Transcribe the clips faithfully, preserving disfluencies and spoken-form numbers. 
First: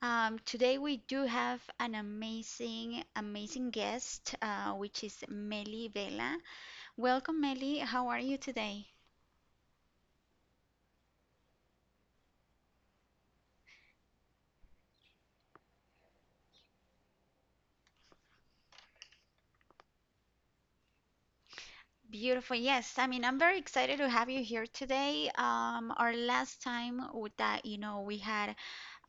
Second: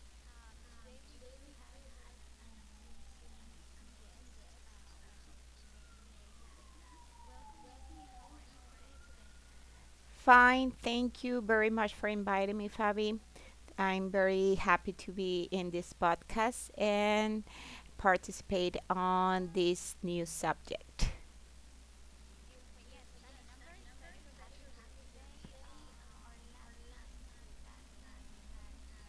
Um, today we do have an amazing, amazing guest, uh, which is Meli Vela. Welcome, Meli. How are you today? Fine. Thank you very much for inviting me, Fabi. I'm very happy to be in this podcast and participate on this new subject. Beautiful. Yes, I mean, I'm very excited to have you here today. Um, our last time with that, you know, we had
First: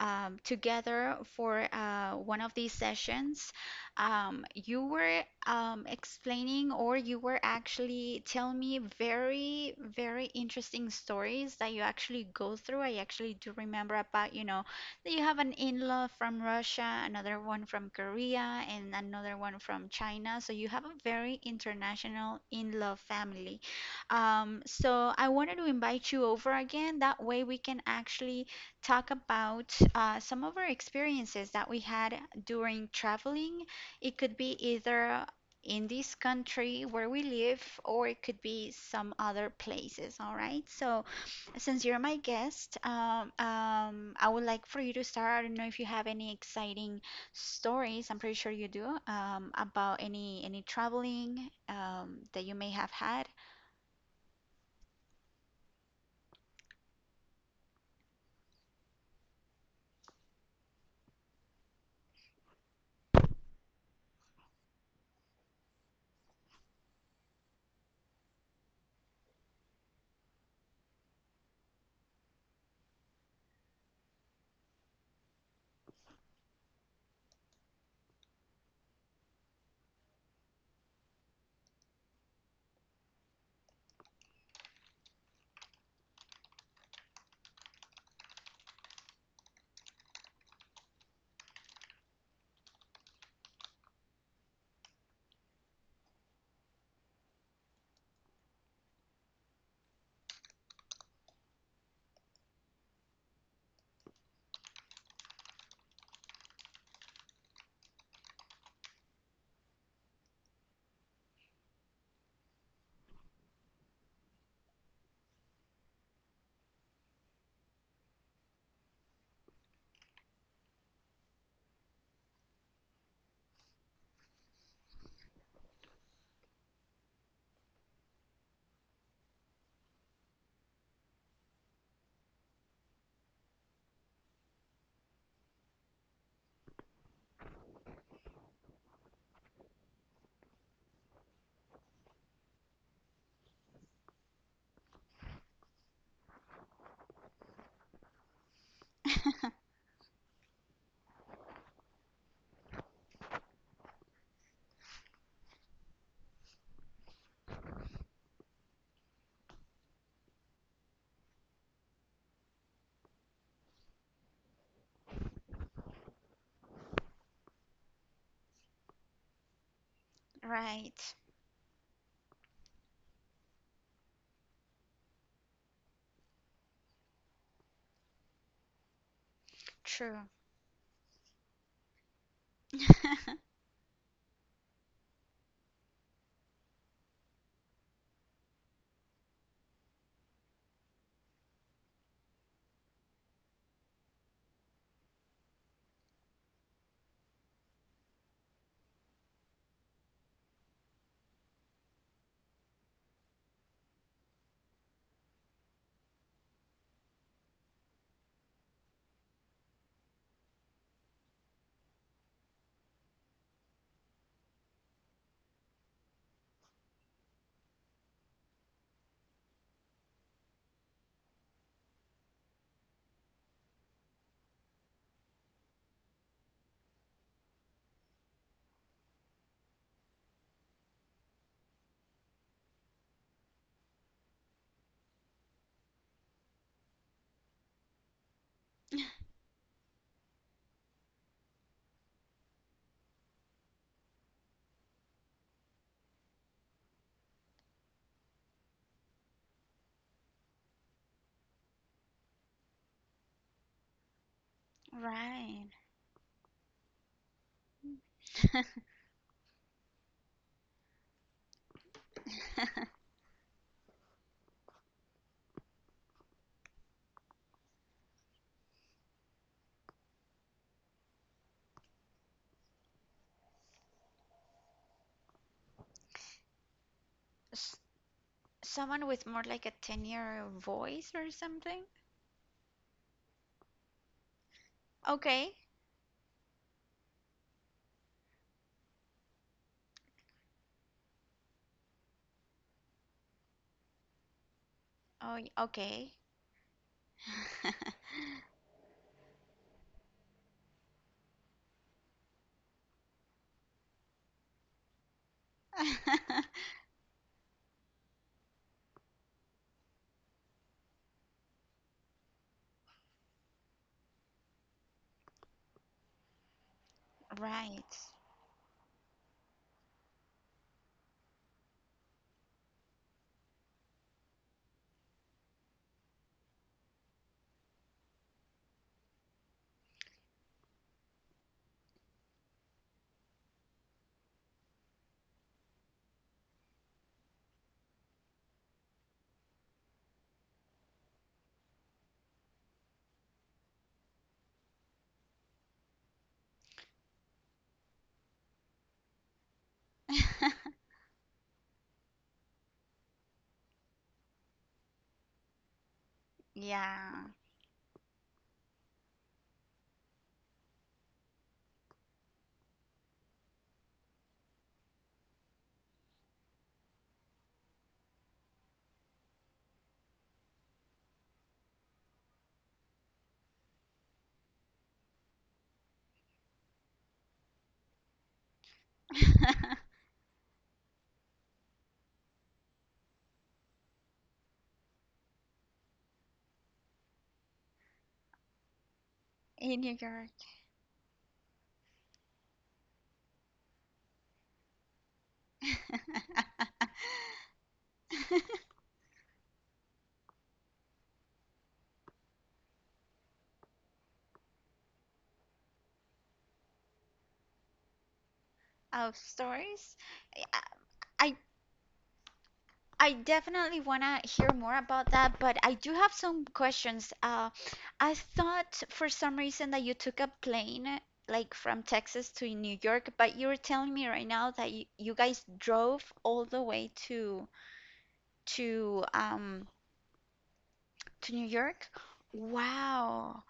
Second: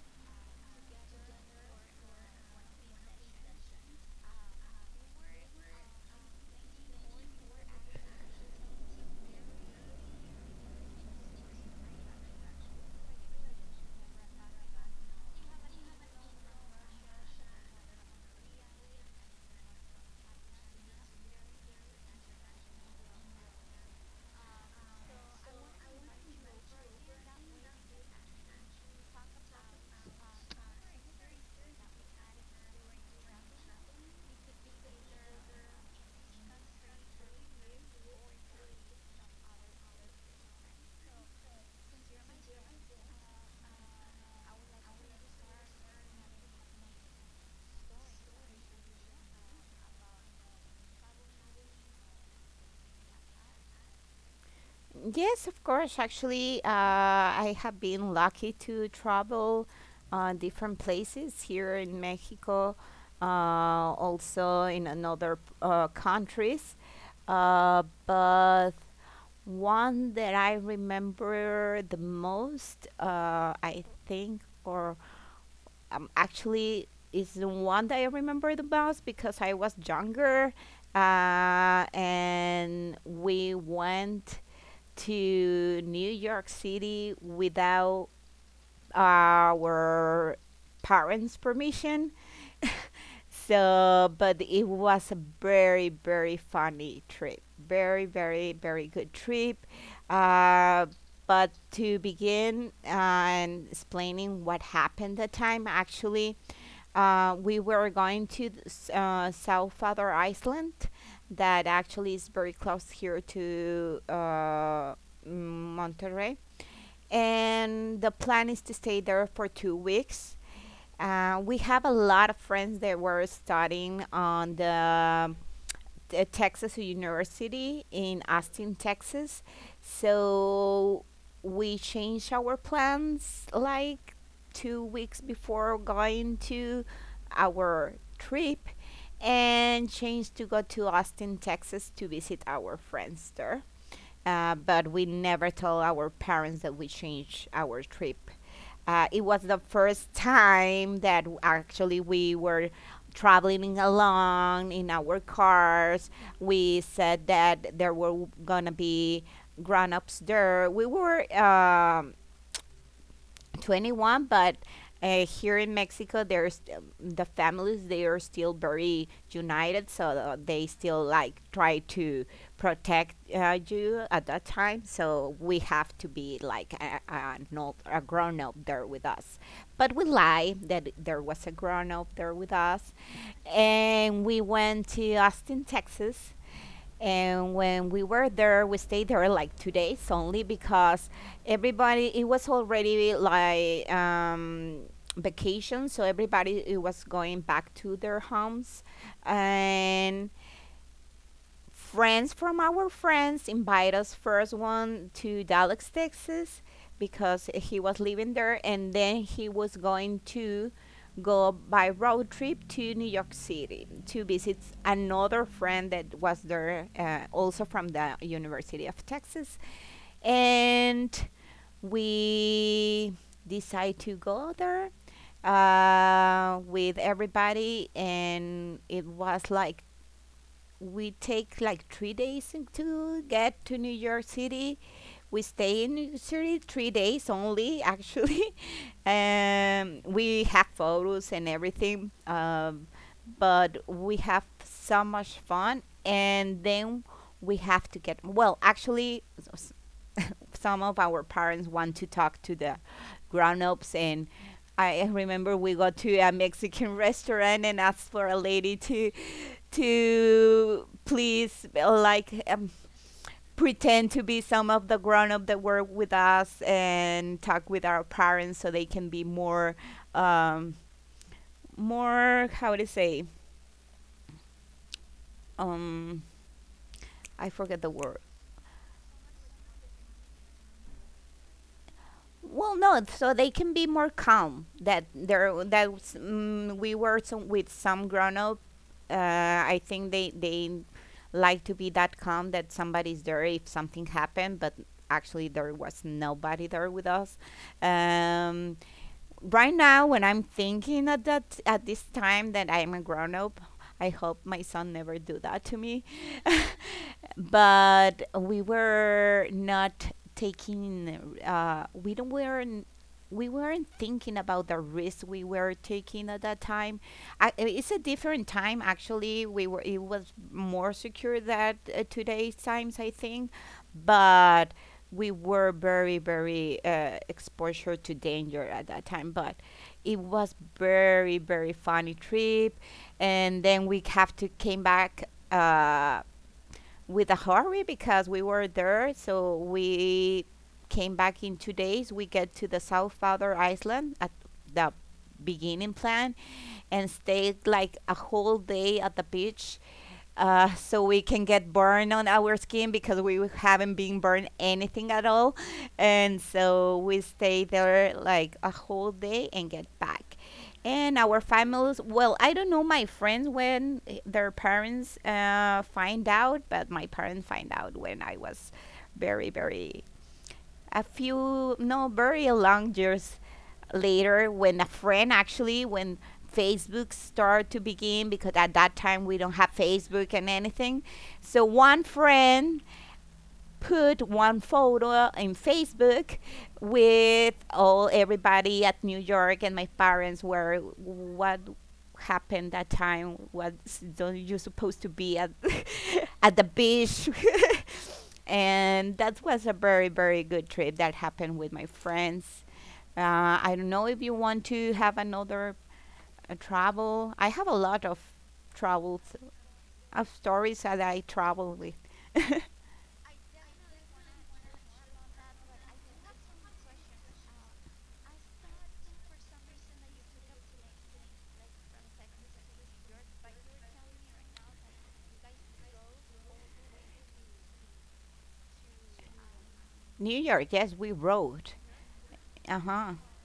um, together for uh, one of these sessions. Um, you were um, explaining, or you were actually telling me very, very interesting stories that you actually go through. I actually do remember about, you know, that you have an in-law from Russia, another one from Korea, and another one from China. So you have a very international in-law family. Um, so I wanted to invite you over again. That way we can actually talk about uh, some of our experiences that we had during traveling. It could be either in this country where we live, or it could be some other places. All right. So, since you're my guest, um, um, I would like for you to start. I don't know if you have any exciting stories. I'm pretty sure you do, um, about any any traveling um, that you may have had. Yes, of course. Actually, uh, I have been lucky to travel uh, different places here in Mexico, uh, also in another uh, countries. Uh, but One that I remember the most, uh, I think, or um, actually, is the one that I remember the most because I was younger, uh, and we went to New York City without our parents' permission. So, but it was a very, very funny trip. Very, very, very good trip. Uh, but to begin uh, and explaining what happened that time, actually, uh, we were going to th- s- uh, South Father Island, that actually is very close here to uh, Monterrey. And the plan is to stay there for two weeks. Uh, we have a lot of friends that were studying on the, the Texas University in Austin, Texas. So we changed our plans like two weeks before going to our trip and changed to go to Austin, Texas to visit our friends there, uh, but we never told our parents that we changed our trip. Uh, it was the first time that w- actually we were traveling along in our cars. We said that there were w- gonna be grown ups there. We were um twenty-one, but uh, here in Mexico there's um, the families they are still very united, so uh, they Right. still like try to protect uh, you at that time, so we have to be like a, a, an a grown up there with us, but we True. lie that there was a grown up there with us. And we went to Austin, Texas. And when we were there, we stayed there like two days only, because everybody, it was already like um, vacation. So everybody it was going back to their homes. And friends from our friends invite us first one to Dallas, Texas, because he was living there, and then he was going to go by road trip to New York City to visit another friend that was there, uh, also from the University of Texas, and we decide to go there uh, with everybody, and it was like we take like three days to get to New York City. We stay in New York City three days only, actually. um, we have photos and everything, um, but we have so much fun. And then we have to get well. Actually, s- some of our parents want to talk to the grown-ups, and I remember Right. we go to a Mexican restaurant and asked for a lady to to please, uh, like, um, pretend to be some of the grown up that work with us and talk with our parents so they can be more, um, more how to say, um, I forget the word. Someone with more like a tenor voice or something? Well, no, so they can be more calm. That Okay. there, that was- mm, we were some, with some grown up. Uh, I think they they like to be that calm, that somebody's there if something happened, but Oh, y- actually there was okay. nobody there with us. Um, right now, when I'm thinking at that at this time that I'm a grown up, I hope my son never do that to me. But we were not taking, uh, we don't weren't we weren't thinking about the risk we were taking at that time. I, i- it's Right. a different time, actually. We were it was more secure that uh, today's times, I think. But we were very very uh, exposure to danger at that time. But it was very very funny trip, and then we have to came back uh, with a hurry because we were there. So we came back in two days. We get to the South Father Island at the beginning plan and stayed like a whole day at the beach, uh, so we can get burn on our skin because we haven't been burned anything at all. And so we Yeah. stay there like a whole day and get back. And our families, well, I don't know my friends when eh, their parents uh, find out, but my parents find out when I was very, very a few no very long years later, when a friend, actually, when Facebook started to begin, because at that time we don't have Facebook and anything. So one friend put one photo in Facebook with all everybody at New York, and In my New York. parents were, what happened that time, what, don't you supposed to be at at the beach? And that was a very very good trip that happened with my friends. Uh, I don't know if you want to have another uh, travel. I have a lot of Of travels stories? of I stories that I I travel with. I definitely want to hear more about that, but I do have some questions. Uh, I thought for some reason that you took a plane like from Texas to New York, but you were telling me right now that you, you guys drove all the way to to um New York, yes, we to New rode. York. Uh-huh. Wow.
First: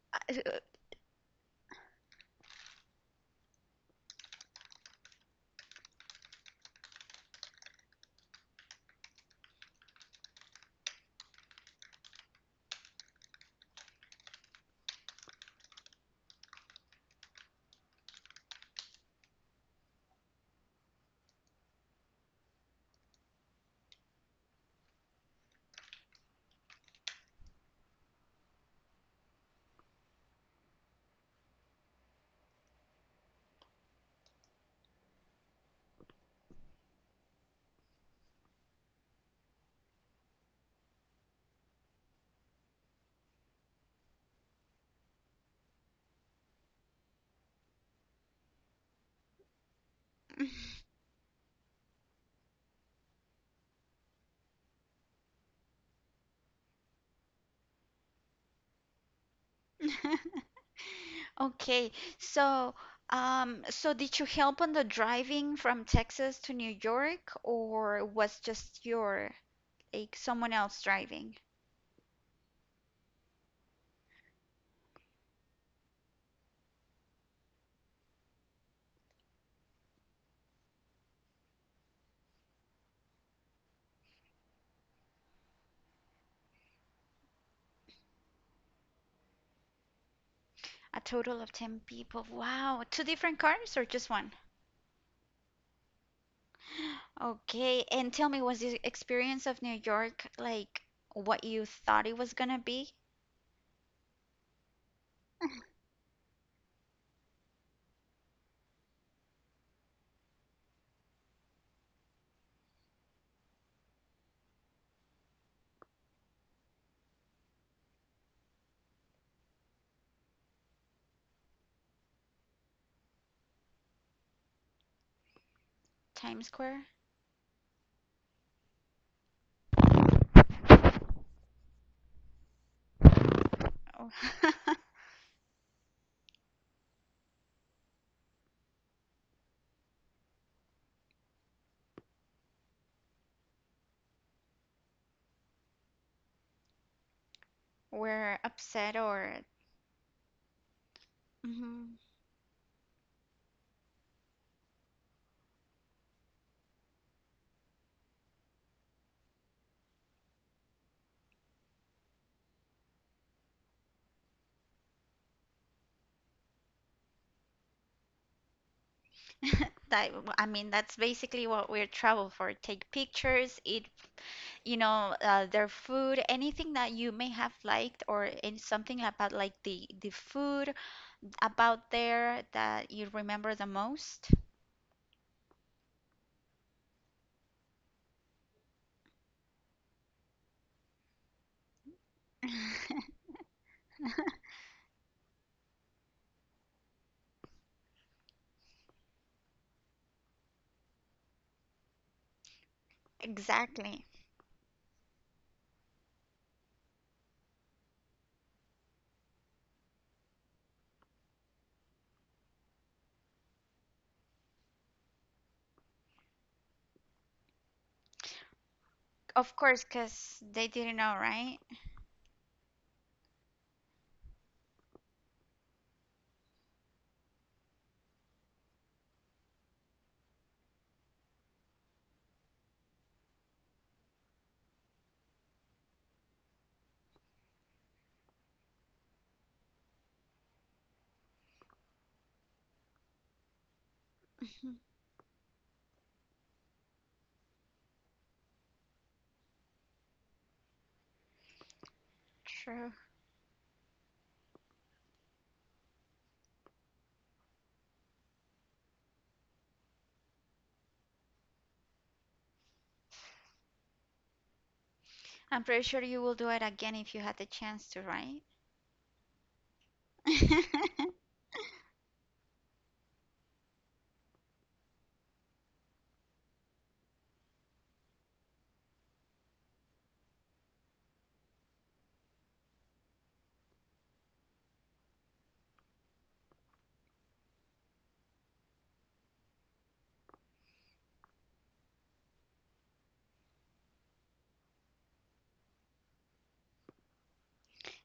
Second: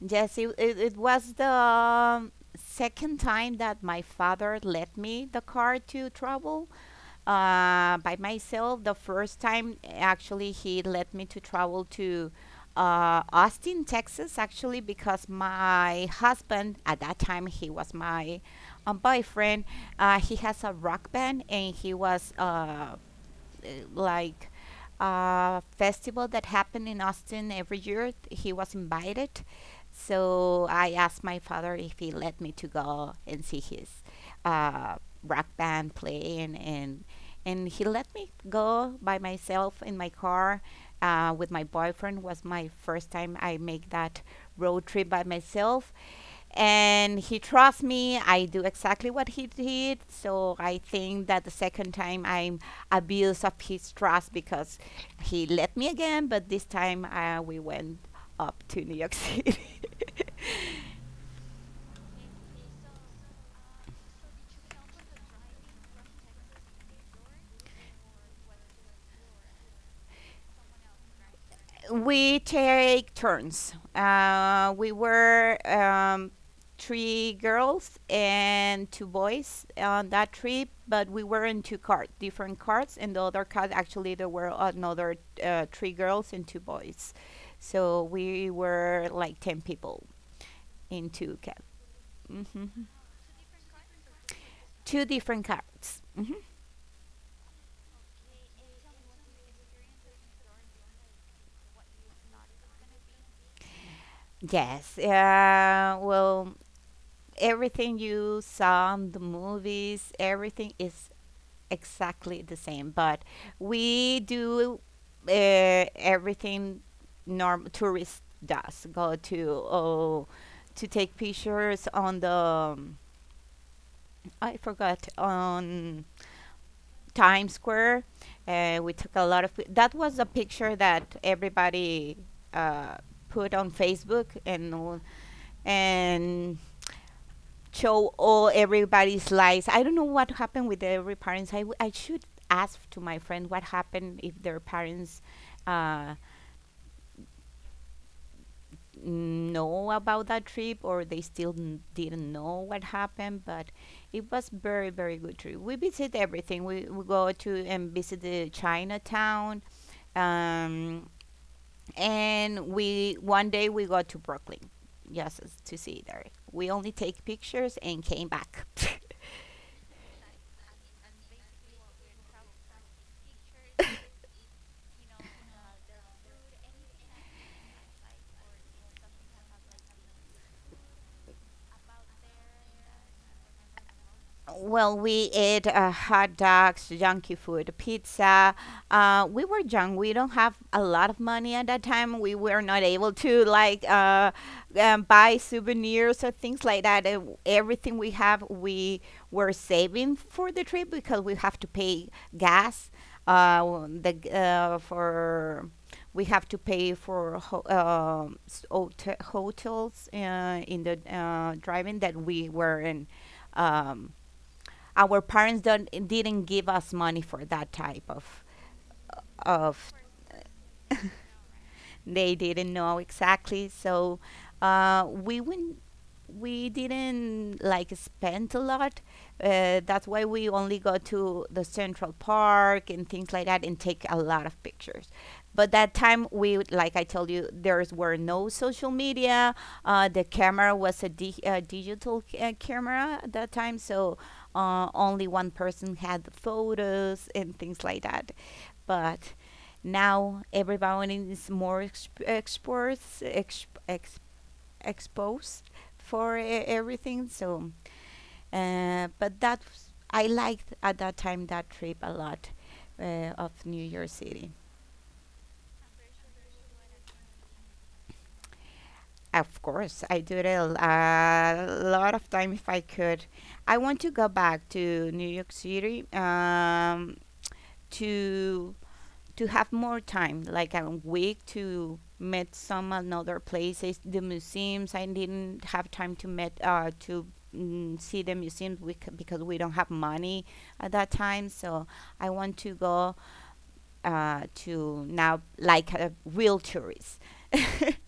Yes, it, it, it was the second time that my father let me the car to travel, uh, by myself. The first time, actually, he let me to travel to uh, Austin, Texas, actually, because my husband, at that time, he was my um, boyfriend. Uh, he has a rock band and he was uh, uh, like uh, festival that happened in Austin every year. He was invited, so I asked my father if he let me to go and see his uh, rock band play, and, and and he let me go by myself in my car, uh, with my boyfriend. It was my first time I make that road trip by myself. And he trusts me. I do exactly what he did. So I think that the second time I'm abused of his trust, because he let me again. But this time, uh, we went up to New York City. Okay, so um so did you help on the driving from Texas to New York, or was just your like someone else driving. We take turns. Uh, we were um, three girls and two boys on that trip, but we were in two carts, different carts, and the other cart, actually, there were another uh, three girls and two boys, so we were like ten people A in two total of cats. ten people. Hmm. Wow. Two different cars or just one? Two different carts. Hmm. Okay. And tell me, was the experience of New York like what you thought it was gonna be? Yes. Uh, well, everything you saw in the movies, everything is exactly the same, but we do, uh, everything norm Tourist does. Go to, oh, to take pictures on the, um, I forgot, on Times Square? Times Square. Uh, we took a lot of pi- that was a picture that everybody uh, put on Oh. Facebook and all- and show all everybody's lives. I don't know what happened with every parents. I, w- I should ask to my friend what happened if their parents uh, We're upset or. know about that trip, or they still n- Mhm. didn't know what happened. But it was very very good trip. We visit everything. We, we go to and visit the Chinatown, um, and we one day we go to Brooklyn just as- to see there. We only take pictures and came back. That, I mean, that's basically what we're travel for. Take pictures, eat, you know, uh, their food, anything that you may have liked, or in something about like the the food about there that you remember the most? Well, we ate, uh, hot dogs, junky food, pizza. Uh, we were young. We don't have a lot of money at that time. We were not able to like, uh, um, buy souvenirs or things like that. Uh, w- everything we have, we were saving for the trip because we have to pay gas. Uh, w- Exactly. the g- uh, for We have to pay for ho- um hotels, uh, in the, uh, driving that we were in. Um, our parents don't didn't give us money for that type of Of course, of because they didn't know, right? they didn't know exactly. So, uh, we went, we didn't like spend a lot. Uh, that's why we only go to the Central Park and things like that and take a lot of pictures. But that time we, would- like I told you, there were no social media. Uh, the camera was a di- uh, digital c- uh, camera at that time, so, uh, only one person had the photos and things like that. But now everyone is more exp- True. exports exp- ex- exposed for e- everything, so, uh, but that was- I liked at that time that trip a lot, uh, of New York City. I'm pretty sure you will do it again if you had the chance to, right? Of course I do it a l- a lot of time if I could. I want to go back to New York City, um, to to have more time, like a week to meet some another places, the museums. I didn't have time to meet, uh, to mm, see the museums, we c- because we don't have money at that time. So I want to go, uh, to now like a real tourist.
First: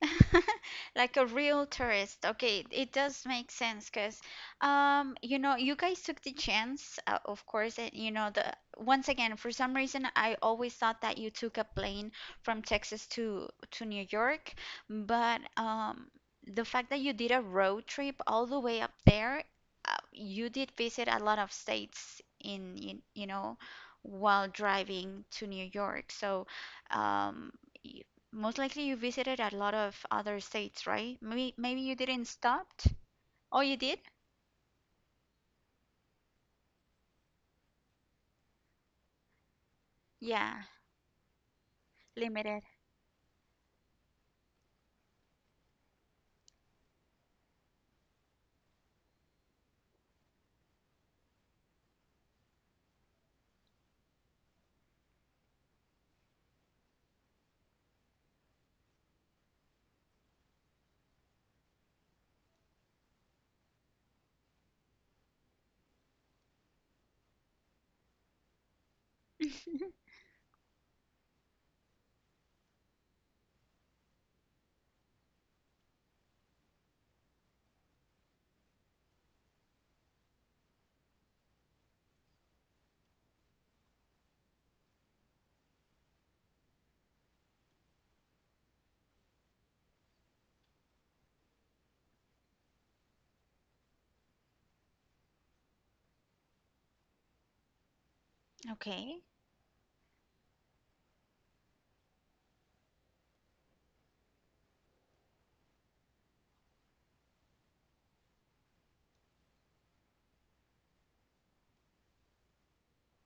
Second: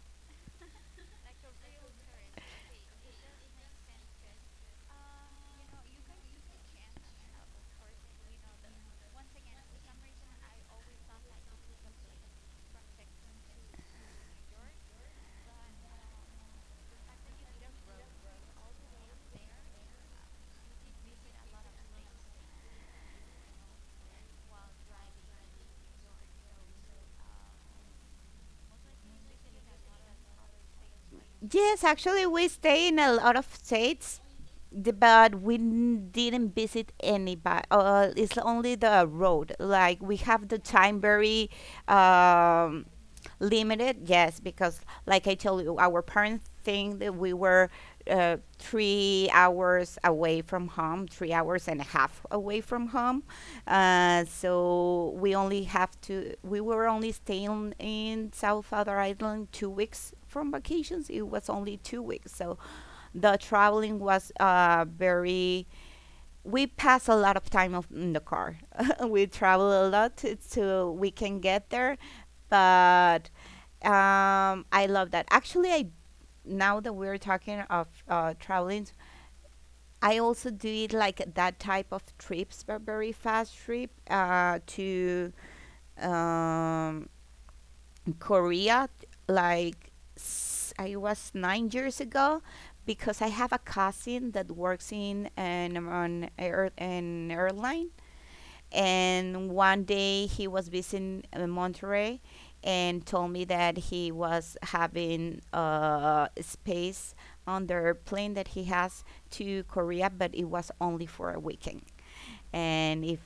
Like a real tourist. Okay, it does make sense because, um, you know, you guys took the chance, uh, of course, and you know, the once again, for some reason, I always thought that you took a plane from Texas to to New York, but um, the fact that you did a road trip all the way up there, uh, you did visit a lot of states in, in you know, while driving to New York. So, um, most likely you visited a lot of other states, right? Maybe maybe Yes, you didn't actually, we stop. stay in a lot of Oh, you did? states. the- But we n- didn't visit anybody. Uh, it's only the road. Like we have the Yeah, Timebury limited. um, limited, yes, because like I told you, our parents think that we were uh, three hours away from home, three hours and a half away from home. Uh, so we only have to we were only staying in south other island two weeks from vacations, it was only two weeks. So the traveling was uh, very, we pass a lot of time of- in the car. We travel a lot to, to we can get there. But um, I love that. Actually, I now that we're talking of uh, traveling, I also do it like that type of trips, but very fast trip uh, to um, Korea. Like s- I was nine years ago, because I have a cousin that works in an on air an airline, Okay. And one day he was visiting uh, Monterey and told me that he was having uh, space on the plane that he has to Korea, but it was only for a weekend. And if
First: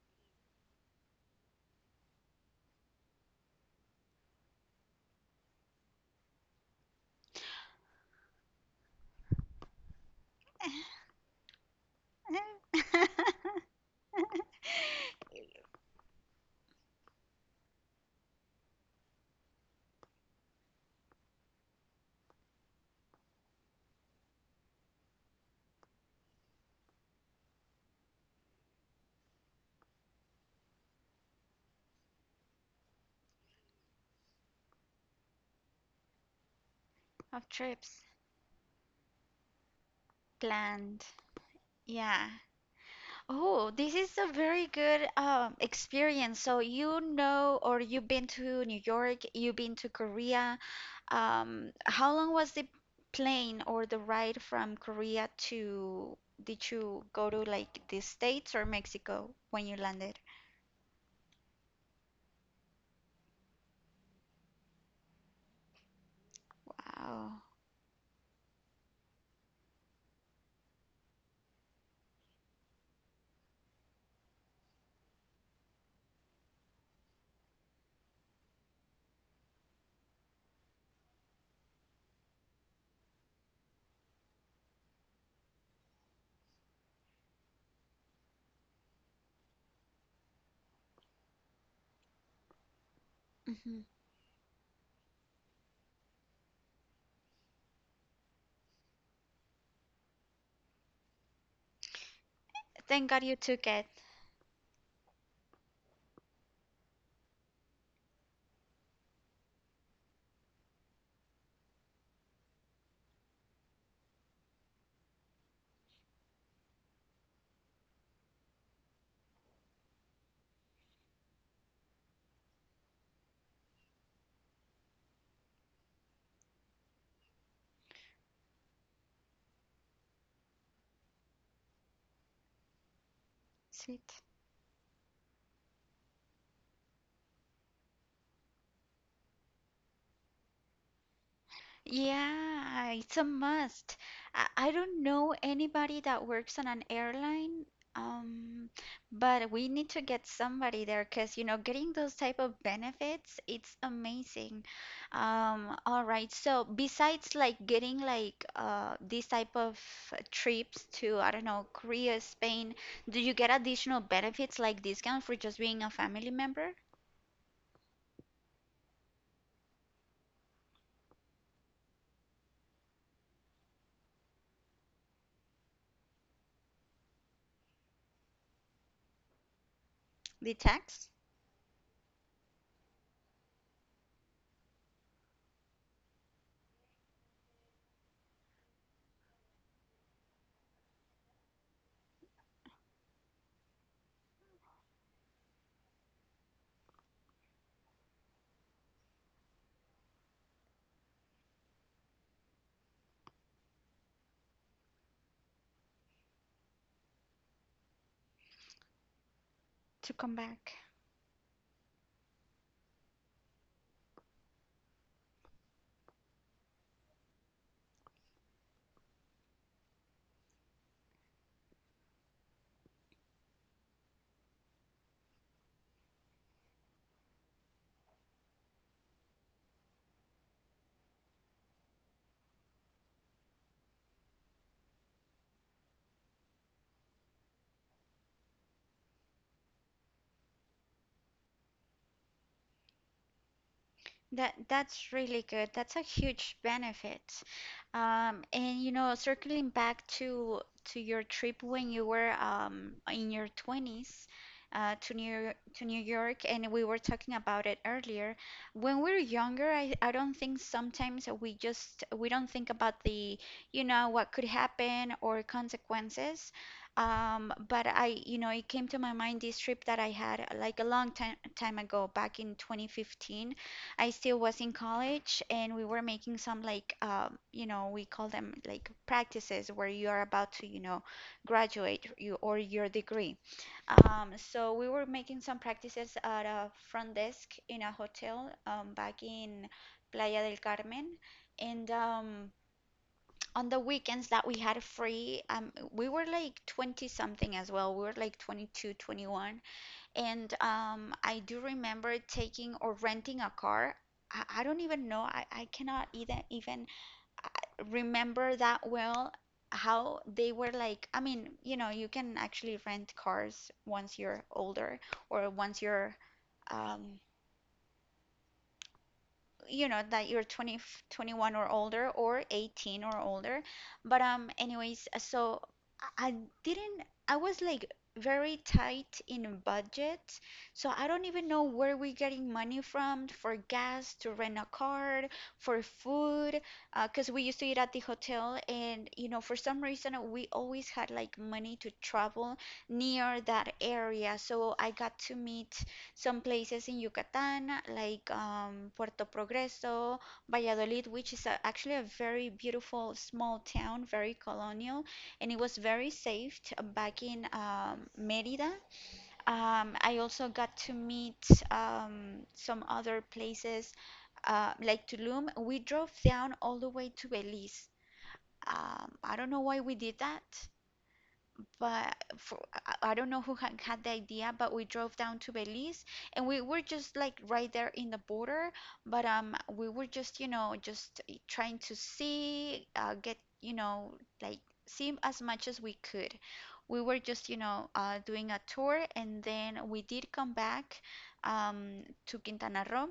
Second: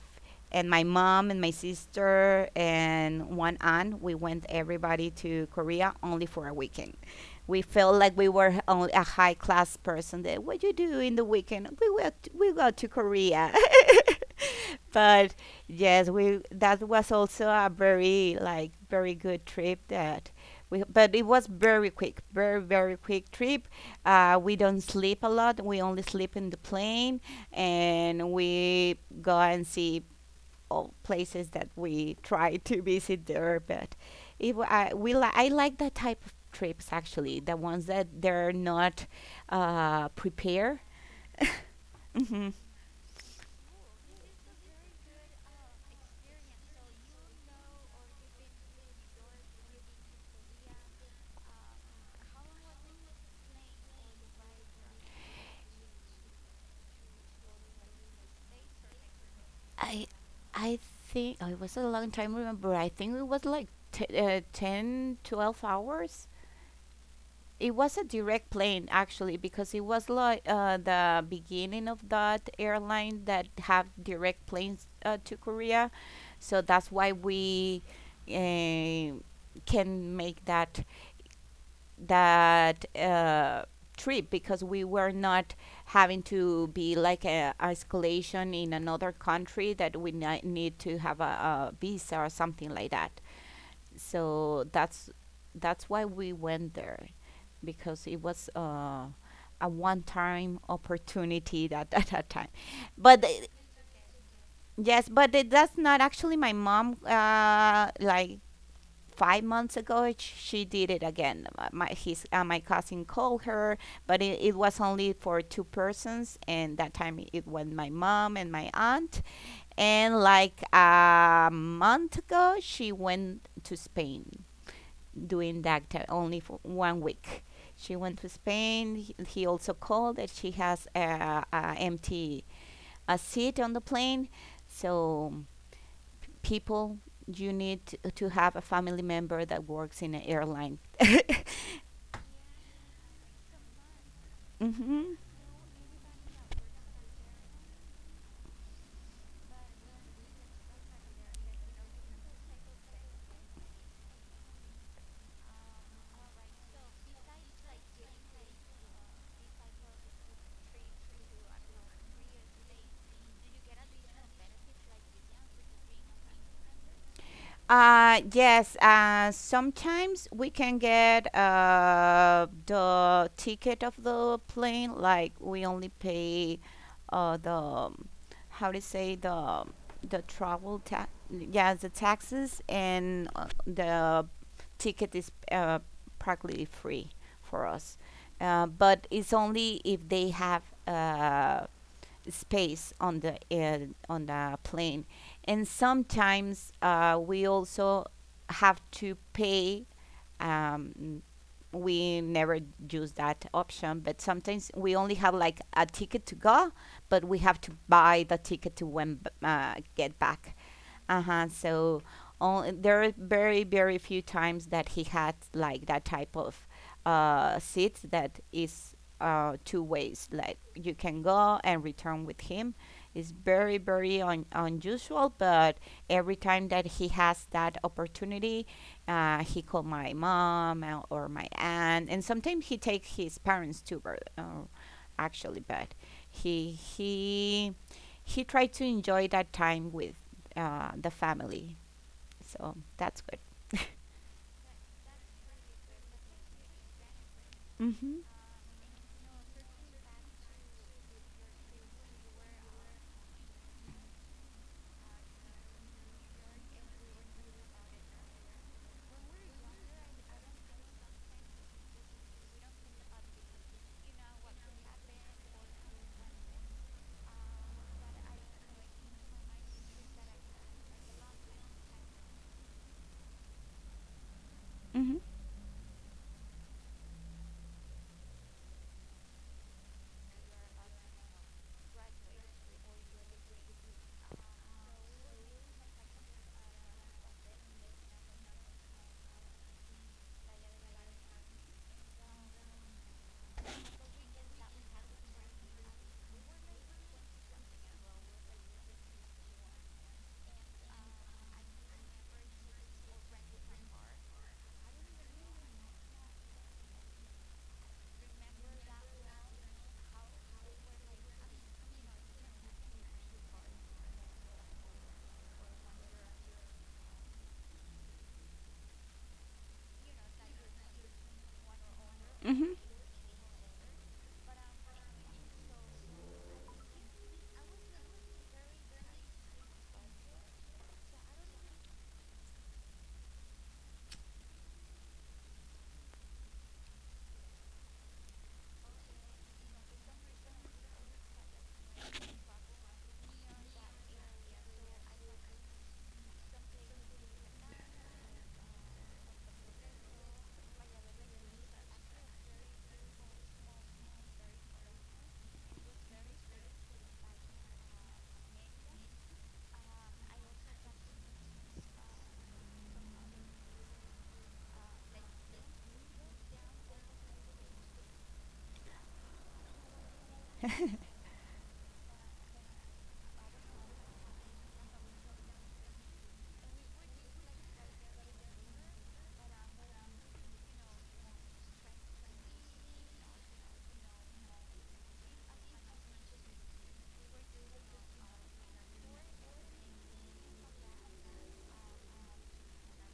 and my mom and my sister and one aunt, we went everybody to Korea only for a weekend. We felt like we were only a high class person. That what you do in the weekend? We went, we go to Korea. But yes, we that was also a very like very good trip that we, but it was very quick, very very quick trip. Uh, we don't sleep a lot. We only sleep in the plane and we go and see all places that we try to visit there. But it, wa- I, we li- I like that type of trips, actually, Of the ones trips that they're not uh, prepared. planned. Yeah. Oh, this is a very good um, experience. So you know, or you've been to New York, you've been to Korea. Um, how long was the plane or the ride from Korea to, did you go to like the States or Mexico when you I landed? I think, oh, it was a long time. Remember, I think it was like t- uh, ten, twelve hours. Wow. It was a direct plane actually because it was like uh, the beginning of that airline that have direct planes uh, to Korea, so that's why we uh, can make that that uh, trip because we were not having to be like a isolation in another country that we ni- need to have a, a visa or something like that. hmm So that's that's why we went there because it was uh, a one-time opportunity that at that time. Thank But God uh, you took it. yes, but it, that's not actually my mom. Uh, like five months ago she did it again. Uh, my his uh, my cousin called her, but it, it was only for two persons, and that time i- it was my mom and my aunt. And like a month ago she went to Spain doing that acti- only for one week, she went to Spain. he, he also called that she has a, a empty a seat on the Sweet. plane. So people, you need to have a family member that works in an airline. Yeah, it's a must. I, I don't Hmm. know anybody that works on an airline, um, but we need to get somebody there because, you know, getting those type of benefits, it's amazing. Um, all right. So besides like getting like uh these type of trips to, I don't know, Korea, Spain, do you get additional benefits like discount for just being a family member? Uh, yes, uh, sometimes we can get uh, the ticket of the plane, like we only pay uh, the, how to say, the the The travel tax, tax yeah, the taxes, and uh, the ticket is uh, practically free for us. Uh, but it's only if they have uh, space on the uh, on the plane. And sometimes uh, we also have to pay um, we never use that option, but sometimes we only have like a ticket to go, but we have to buy the ticket to when uh, to get come back. back? Uh-huh. So only, there are very, very few times that he had like that type of uh, seat that is uh, two ways. Like you can go and return with him. It's very, very un- unusual, but every time that he has that opportunity, uh, he called my mom uh, or my aunt, and sometimes he takes his parents too, but, uh, actually. But he he he tried to enjoy that time with uh, the family. So that's good. That that's really good. That's a huge benefit. Mm-hmm. Um, and you know, circling back to to your trip when you were um, in your twenties, uh, to New to New York, and we were talking about it earlier. When we're younger, I, I don't think sometimes we just we don't think about the, you know, what could happen or consequences. Um, but I, you know, it came to my mind this trip that I had, uh, like a long time time ago back in twenty fifteen. I still was in Mm-hmm. college and we were making some like, um, you know, we call them like practices where you are about to, you know, graduate you or your degree. Um, so we were making some practices at a front desk in a hotel um, back in Playa del Carmen, and um, on the weekends that we had free, um, we were like 20 something as well, we were like twenty two, twenty one. And um, I do remember taking or renting a car. I, I don't even know. I, I cannot even even remember that well how they were like. I mean, you know, you can actually rent cars once you're older, or once you're, um, you know, that you're twenty one or older, or Mm-hmm. eighteen or older. But um anyways, uh, so I didn't I was like very tight in budget, so I don't even know where we're getting money from for gas, to rent a car, for food, because uh, we used to eat at the hotel. And you know, for some reason, uh, we always had like money to travel near that area. So I got to meet some places in Yucatan, like um, Puerto Progreso, Valladolid, which is a, actually a very beautiful small town, very colonial, and it was very safe t- back in, um, Mérida. Um, I also got to meet um, some other places, uh, like Tulum. We drove down all the way to Belize. Um, I don't know why we did that, but for, I I don't know who had, had the idea, but we drove down to Belize, and we were just like right there in the border. But um, we were just, you know, just trying to see, uh, get, you know, like see as much as we could. We were just, you know, uh, doing a tour, and then we did come back um, to Quintana Roo.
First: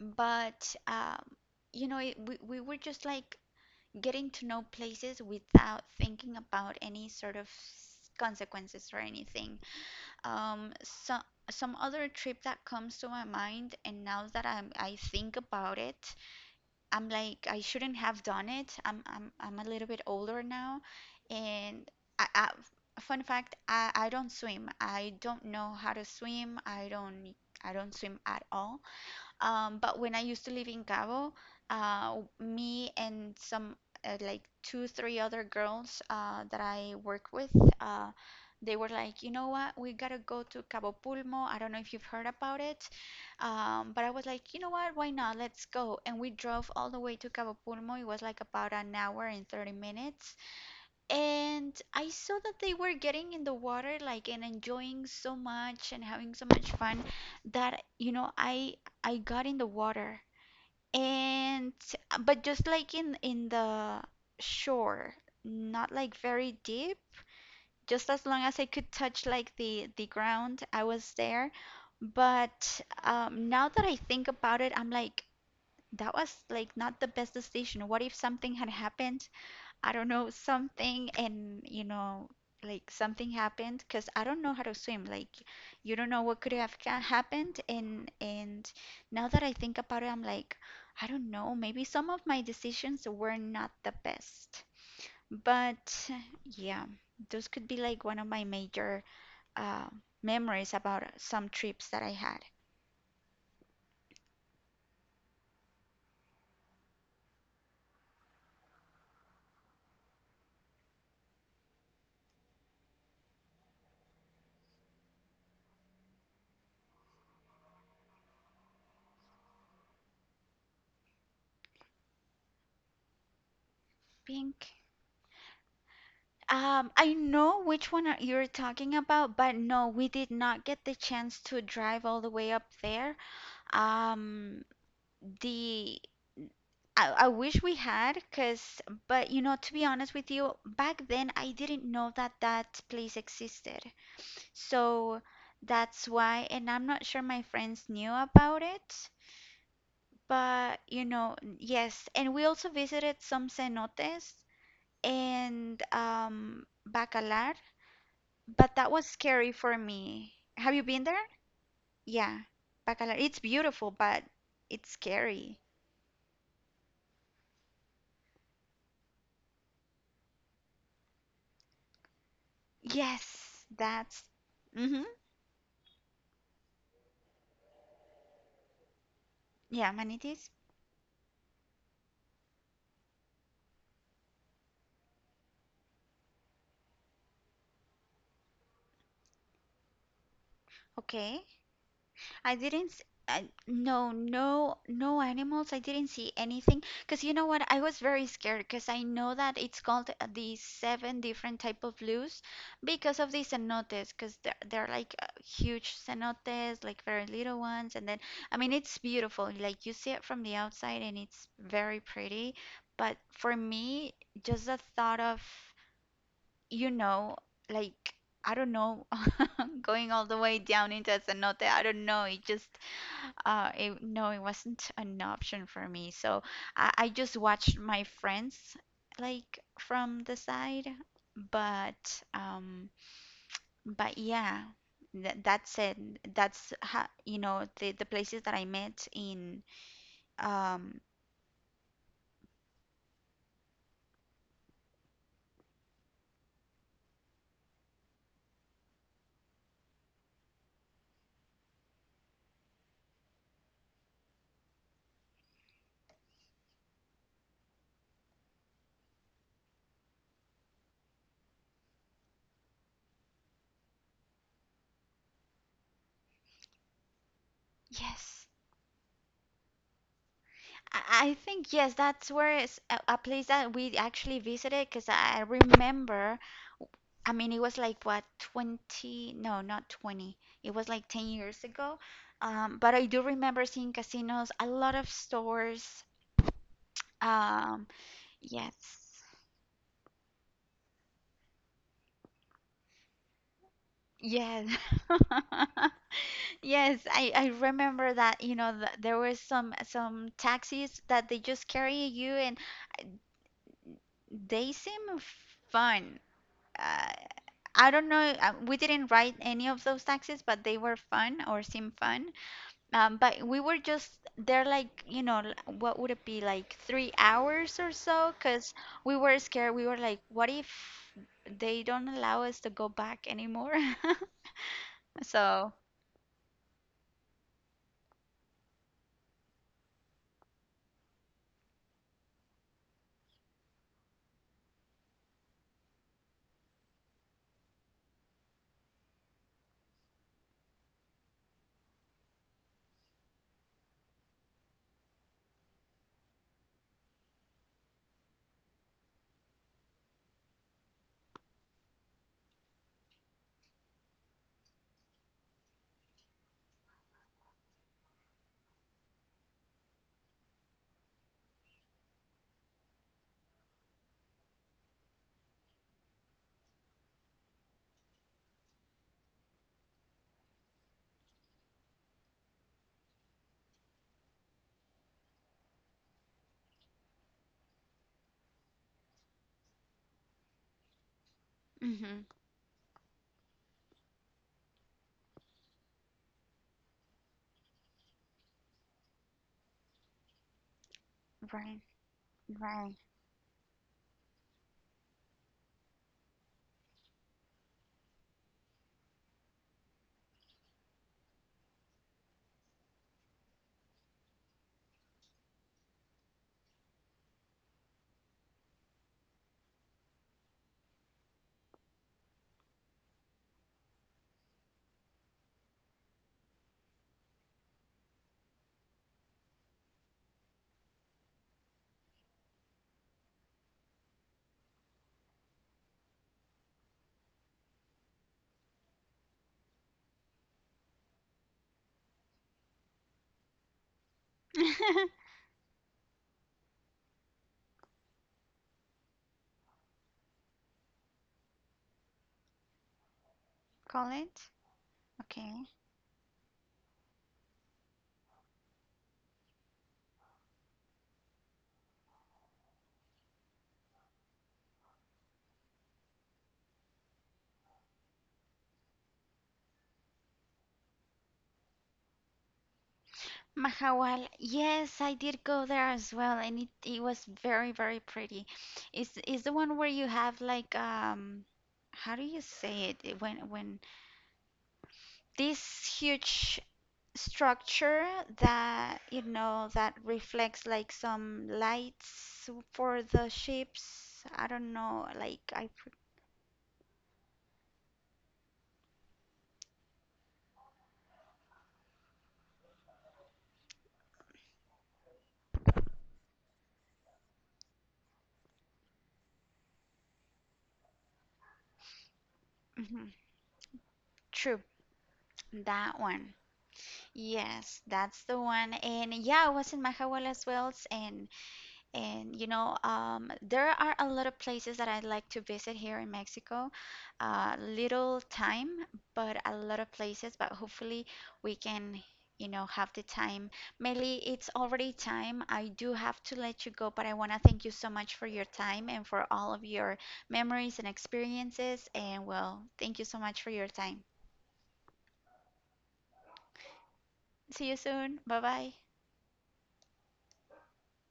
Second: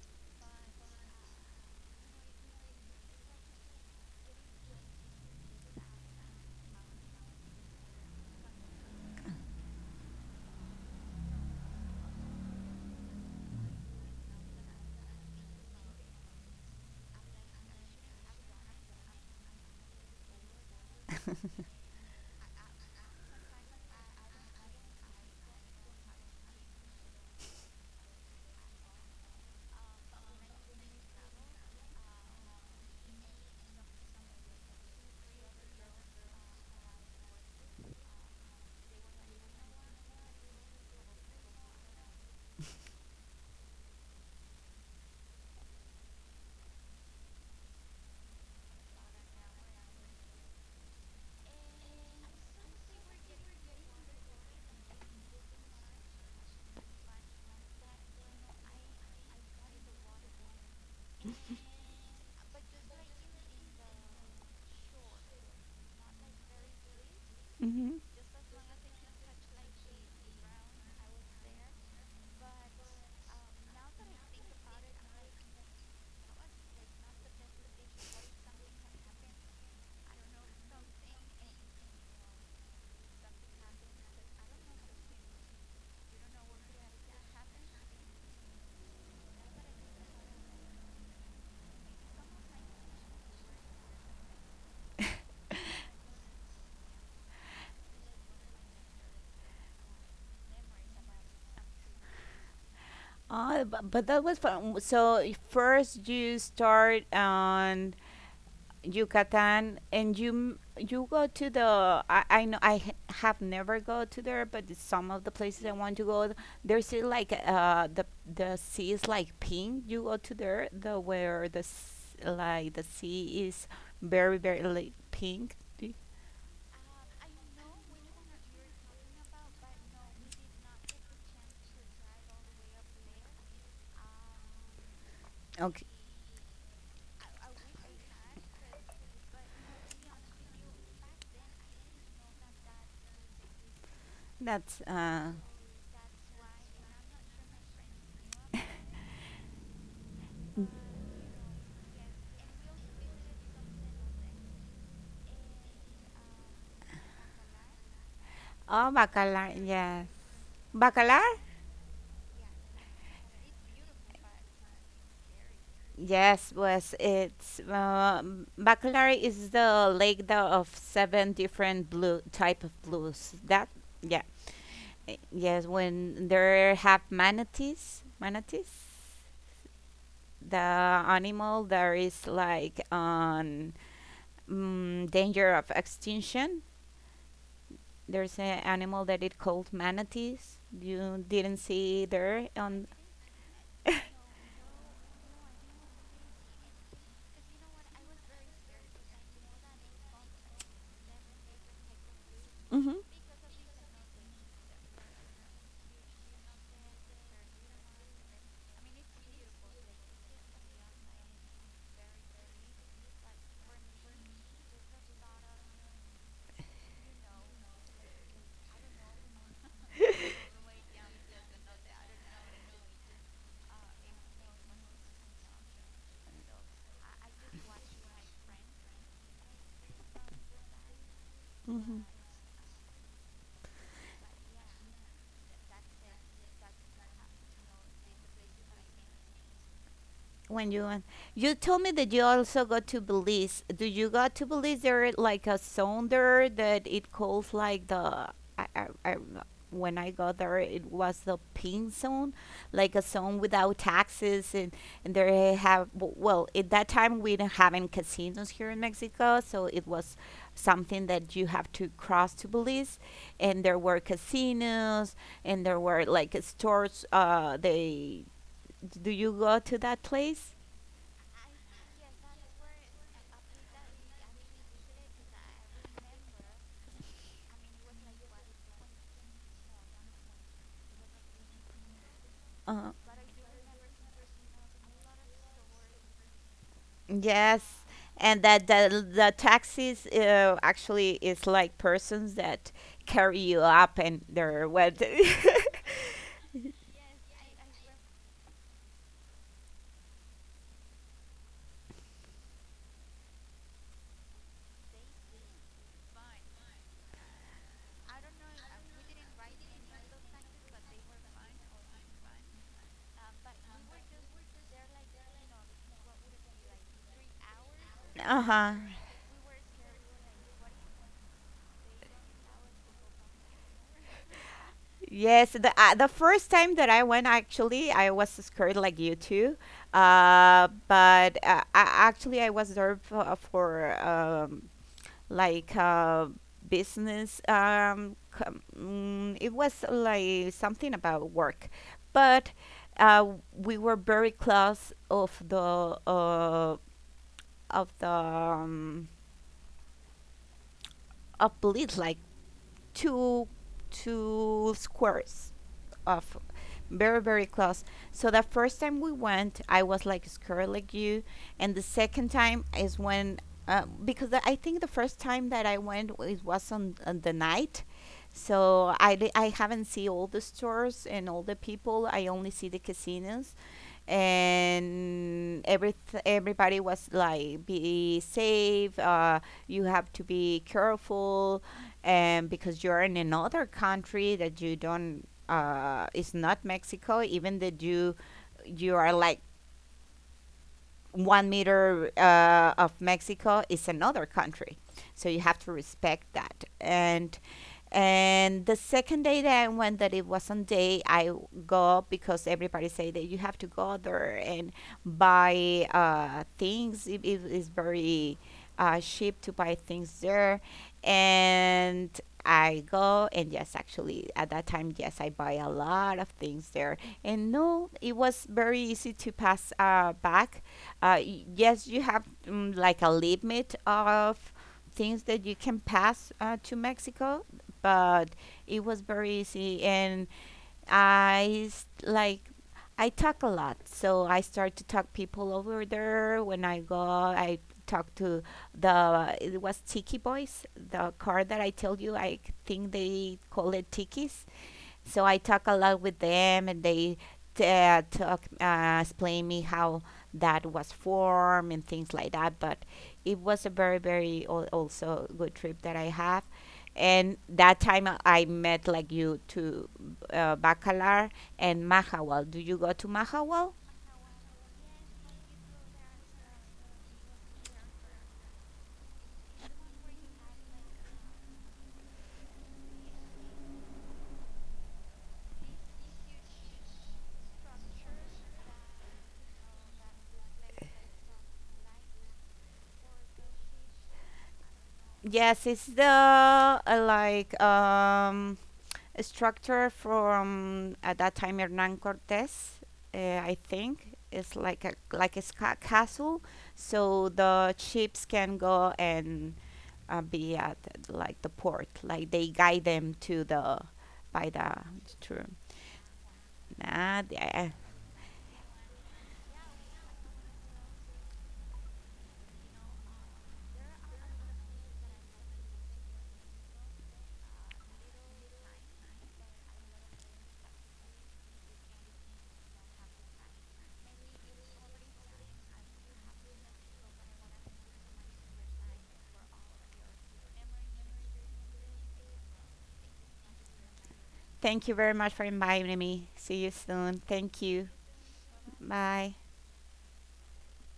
But um, you know, it, we, we were just like getting to know places without thinking about any sort of consequences or anything. Um, so, some other trip that comes to my mind, and now that I'm, I think about it, I'm like, I shouldn't have done it. I'm, I'm, I'm a little bit older now, and I, I, fun fact, I, I don't swim. I don't know how to swim. I don't, I don't swim at all. Um, but when I used to live in Cabo, uh, me and some, uh, like two, three other girls uh, that I work with, uh, they were like, you know what, we gotta go to Cabo Pulmo. I don't know if you've heard about it, um, but I was like, you know what, why not? Let's go. And we drove all the way to Cabo Pulmo. It was like about an hour and thirty minutes. And I saw that they were getting in the water like and enjoying so much and having so much fun that you know I I got in the water. And but just like in in the shore, not like very deep, Mm-hmm. just as long as I could touch like the the ground, I was there. But um, now that I think about it, I'm like, that was like not the best decision. What if something had happened, I don't know, something. And you know, like something happened because I don't know how to swim. Like you don't know what could have ca- happened. And and now that I think about it, I'm like, I don't know, maybe some of my decisions were not the best. But yeah, those could be like one of my major, uh, memories about some trips that I had. Uh, but, but that was fun. So first you start on Yucatan, and you m- you go to the. I, I know I h- have never go to there, but some of the places I want to go, there's uh, like uh the the sea is like pink. You go to there, the where the s- like the sea is very very Pink. like pink. Do Um, I know which one are- you're talking about, but no, we did not get the chance to drive all the way up there. Um, you- the I, I wish we had, cause but you know, to be honest with you, back then I didn't know that that place existed. That's So uh that's why, and I'm not sure my friends knew about it. But you know, yes, and we also visited some cenotes, and um Bacalar, but oh that was scary Bacalar, for yes. me. Have you been Bacalar? there? Yeah, Bacalar. It's beautiful, but it's scary. Yes, was it's uh, Bacalar is the lake the, of seven different blue type of blues. Yes, That that's. yeah. Mm-hmm. Eh, yes, when there have manatees, manatees, Yeah, manatees. the animal there is like on mm, danger of extinction. There's an animal that it called manatees. You Okay. didn't see there I on. didn't. S- I, no, no, no animals. I didn't see anything. Because you know what? I was very scared because I know that it's called, uh, the seven different type of loose Mm-hmm, because of the cenotes. Because they're, they're like, uh, huge cenotes, like very little ones. And then, I mean, it's beautiful. Like you see it from the outside and it's very pretty. But for me, just the thought of, you know, like I don't know, going all the way down into Cenote, I don't know. It just, uh, it, no, it wasn't an option for me. So I, I just watched my friends like from the side, mm-hmm. but um, but yeah, that, that's it. That's how, you know, the the places that I met in, When you um, went- you told me that you also go to Belize. Do you go to Belize? There like a zone there that it calls like the I, I, I when I got there it was the pink zone, like a zone without taxes. and and there have w- well at that time we didn't have any casinos here in Mexico, so it was something that you have to cross to Belize, and there were casinos and there were like stores. Uh, they, yes. do you go to that place? I I think yes, that's where it's a a place that we actually visited, because I remember, I mean, it was like what, twenty, no, not twenty. It was like ten years ago. Um, Uh, But I do remember seeing casinos, a lot of stores. yes, Um, and that the, yes. the taxis uh, actually is like persons that carry you up and Yes. they're what. Yes, I, I remember that, you know, th there was some some taxis that they just carry you, and they seem fun. Uh, I don't know, uh, we didn't ride any of those taxis, but they were fun or seem fun. Um, but we were just there, like, you know, l- what would it be, like three hours or so? Uh huh. Because we were scared. We were like, what if they don't allow us to go back anymore? Yes, So, the uh, the first time that I went, actually, I was scared like you too. Uh, but uh, I, actually, I was there for, for um, like uh, business. Um, com- mm, it was like something about work, but uh, we were very close of the uh, of the um, of Blit, like two two squares of very very close. So the first time we went I was like scared like you, and the second time is when uh, because the- I think the first time that I went it was on, on the night, so I, di- I haven't seen all the stores and all the people, I only see the casinos. And every everybody was like, be safe, uh, you have to be careful. mhm, And because you're in another country that you don't uh, it's not Mexico, even that you you are like one right, meter uh, right. of Mexico is another country. So you have to respect that. And and the second day that I went, that it was on day, I go because everybody say that you have to go there and buy uh, things. It is very uh, cheap to buy things there, and I go and yes, actually at that time, yes, I buy a lot of things there. And no, it was very easy to pass uh, back uh, y- yes, you have mm, like a limit of things that you can pass uh, to Mexico, but it was very easy. And I s- like I talk a lot, so I start to talk people over there. When I go, I talk to the it was Tiki Boys, the car that I tell you. I think they call it Tikis, College? so I Okay. talk a lot with them, and they t- uh, talk, uh, explain me how that was formed and things like that. But it was a very, very al- also good trip that I have. And that time I I met like you to uh, Bacalar and Mahawal. Do you go to Mahawal? Mahawal, yes, I did go there as well, and it, it was very, very pretty. Is is the one where you have like, um, how do you say it? It- When when these huge structure that you know that reflects like some lights for the ships. I don't know, like Yes, I it's the uh, like um a structure from at that time Hernan Cortes, uh, I think. It's like a like a sca- castle, so the ships can go and uh, be at like the port. Like they guide mm them to the by true the true. that one. Nah, yeah. Yes, that's the one. And yeah, I was in my Mahahual as well. and And you know, um, there are a lot of places that I'd like to visit here in Mexico. Uh, little time, but a lot of places. But hopefully, we can, you know, have the time. Mainly, it's already time. I do have to let you go, but I want to thank you so much for your time and for all of your memories and experiences. And well, thank you so much for your time. Thank you very much for inviting me. See you soon. Thank See you you. soon. Bye bye. Bye.